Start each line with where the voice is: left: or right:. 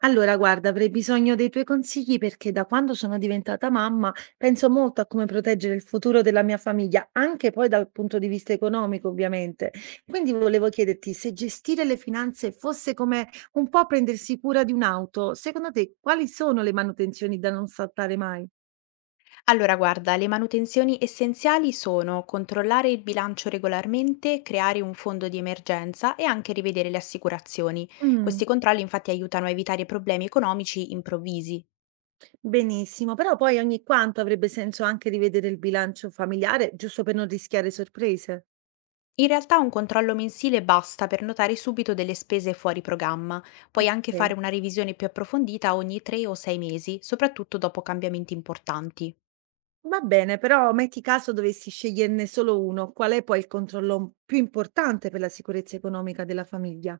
right: Allora, guarda, avrei bisogno dei tuoi consigli perché da quando sono diventata mamma penso molto a come proteggere il futuro della mia famiglia, anche poi dal punto di vista economico, ovviamente. Quindi volevo chiederti se gestire le finanze fosse come un po' prendersi cura di un'auto, secondo te quali sono le manutenzioni da non saltare mai?
left: Allora, guarda, le manutenzioni essenziali sono controllare il bilancio regolarmente, creare un fondo di emergenza e anche rivedere le assicurazioni.
right: Mm,
left: Questi controlli infatti aiutano a evitare problemi economici improvvisi.
right: benissimo, però poi ogni quanto avrebbe senso anche rivedere il bilancio familiare, giusto per non rischiare sorprese.
left: In realtà un controllo mensile basta per notare subito delle spese fuori programma. Puoi anche
right: Ok,
left: fare una revisione più approfondita ogni 3 o 6 mesi, soprattutto dopo cambiamenti importanti.
right: va bene, però metti caso dovessi sceglierne solo uno, qual è poi il controllo più importante per la sicurezza economica della famiglia?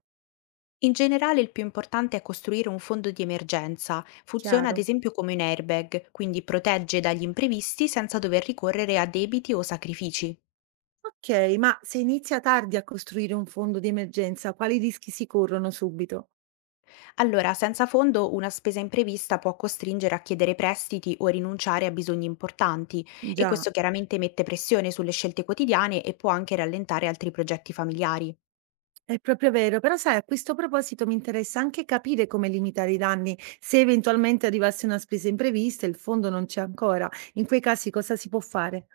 left: In generale il più importante è costruire un fondo di emergenza. Funziona ad
right: Chiaro.
left: esempio come un airbag, quindi protegge dagli imprevisti senza dover ricorrere a debiti o sacrifici.
right: Ok, ma se inizia tardi a costruire un fondo di emergenza, quali rischi si corrono subito?
left: Allora, senza fondo una spesa imprevista può costringere a chiedere prestiti o rinunciare a bisogni importanti e
right: Già,
left: questo chiaramente mette pressione sulle scelte quotidiane e può anche rallentare altri progetti familiari.
right: è proprio vero, però sai, a questo proposito mi interessa anche capire come limitare i danni. Se eventualmente arrivasse una spesa imprevista e il fondo non c'è ancora, in quei casi cosa si può fare?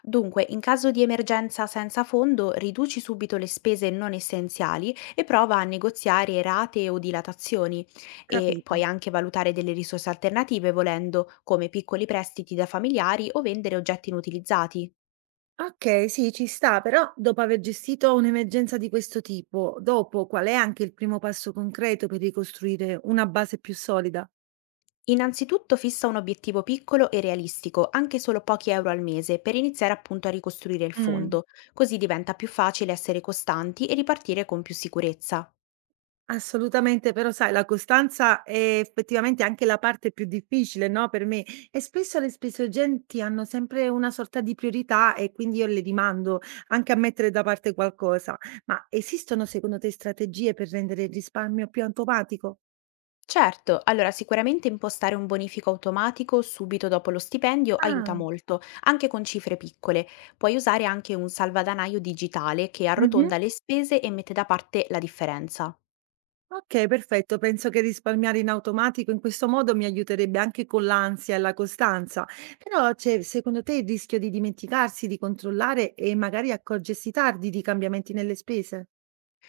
left: Dunque, in caso di emergenza senza fondo, riduci subito le spese non essenziali e prova a negoziare rate o dilatazioni e
right: Capito.
left: puoi anche valutare delle risorse alternative volendo, come piccoli prestiti da familiari o vendere oggetti inutilizzati.
right: Okay, sì, ci sta, però dopo aver gestito un'emergenza di questo tipo, dopo qual è anche il primo passo concreto per ricostruire una base più solida?
left: Innanzitutto fissa un obiettivo piccolo e realistico, anche solo pochi euro al mese, per iniziare appunto a ricostruire il
right: Mh.
left: fondo, così diventa più facile essere costanti e ripartire con più sicurezza.
right: Assolutamente, però sai la costanza è effettivamente anche la parte più difficile, no, per me, e spesso le spese urgenti hanno sempre una sorta di priorità e quindi io le rimando anche a mettere da parte qualcosa. Ma esistono secondo te strategie per rendere il risparmio più automatico?
left: Certo, allora sicuramente impostare un bonifico automatico subito dopo lo stipendio aiuta
right: Ah,
left: molto, anche con cifre piccole. Puoi usare anche un salvadanaio digitale che
right: mh-mh.
left: arrotonda le spese e mette da parte la differenza.
right: Okay, perfetto. Penso che risparmiare in automatico in questo modo mi aiuterebbe anche con l'ansia e la costanza. Però c'è secondo te il rischio di dimenticarsi di controllare e magari accorgersi tardi di cambiamenti nelle spese?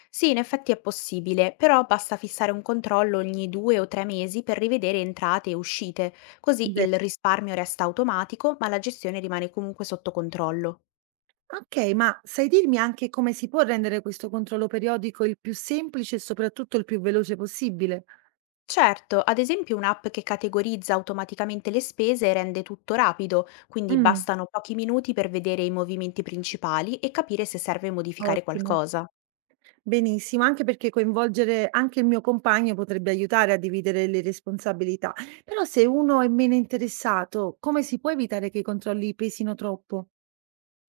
left: Sì, in effetti è possibile, però basta fissare un controllo ogni due o tre mesi per rivedere entrate e uscite, così
right: Beh,
left: il risparmio resta automatico ma la gestione rimane comunque sotto controllo.
right: okay, ma sai dirmi anche come si può rendere questo controllo periodico il più semplice e soprattutto il più veloce possibile?
left: Certo, ad esempio un'app che categorizza automaticamente le spese rende tutto rapido, quindi
right: Mh,
left: bastano pochi minuti per vedere i movimenti principali e capire se serve modificare
right: ottimo.
left: qualcosa.
right: Benissimo, anche perché coinvolgere anche il mio compagno potrebbe aiutare a dividere le responsabilità. Però se uno è meno interessato, come si può evitare che i controlli pesino troppo?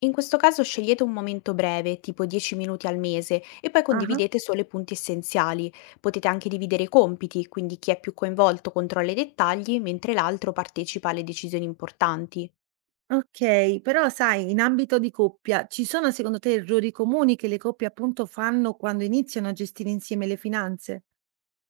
left: In questo caso scegliete un momento breve, tipo 10 minuti al mese, e poi
right: Ah,
left: condividete solo i punti essenziali. Potete anche dividere i compiti, quindi chi è più coinvolto controlla i dettagli, mentre l'altro partecipa alle decisioni importanti.
right: ok, però sai, in ambito di coppia, ci sono secondo te errori comuni che le coppie appunto fanno quando iniziano a gestire insieme le finanze?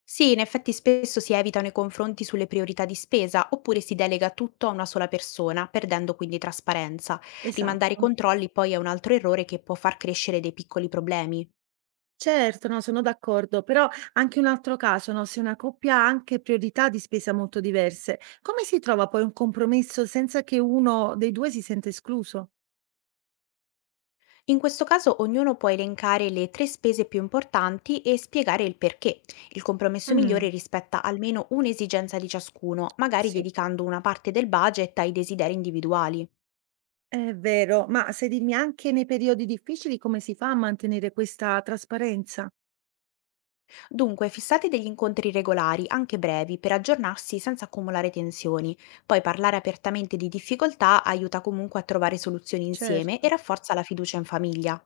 left: Sì, in effetti spesso si evitano i confronti sulle priorità di spesa oppure si delega tutto a una sola persona, perdendo quindi trasparenza. Rimandare i
right: Esatto.
left: controlli poi è un altro errore che può far crescere dei piccoli problemi.
right: Certo, no, sono d'accordo, però anche un altro caso, no, se una coppia ha anche priorità di spesa molto diverse, come si trova poi un compromesso senza che uno dei due si senta escluso?
left: In questo caso ognuno può elencare le tre spese più importanti e spiegare il perché. Il compromesso
right: Mm,
left: migliore rispetta almeno un'esigenza di ciascuno, magari
right: sì.
left: dedicando una parte del budget ai desideri individuali.
right: È vero, ma se dimmi anche nei periodi difficili come si fa a mantenere questa trasparenza?
left: Dunque, fissate degli incontri regolari, anche brevi, per aggiornarsi senza accumulare tensioni. Poi parlare apertamente di difficoltà aiuta comunque a trovare soluzioni insieme
right: Certo.
left: e rafforza la fiducia in famiglia.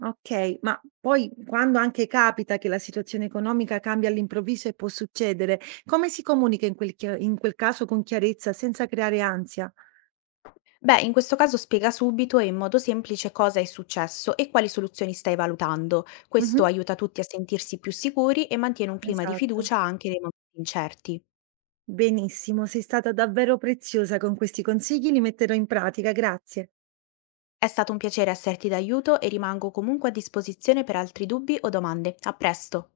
right: Ok, ma poi quando anche capita che la situazione economica cambia all'improvviso e può succedere, come si comunica in quel caso con chiarezza senza creare ansia?
left: Beh, in questo caso spiega subito e in modo semplice cosa è successo e quali soluzioni stai valutando. Questo
right: Mhm.
left: aiuta tutti a sentirsi più sicuri e mantiene un clima di
right: Esatto.
left: fiducia anche nei momenti incerti.
right: Benissimo, sei stata davvero preziosa con questi consigli, li metterò in pratica, grazie.
left: È stato un piacere esserti d'aiuto e rimango comunque a disposizione per altri dubbi o domande. A presto!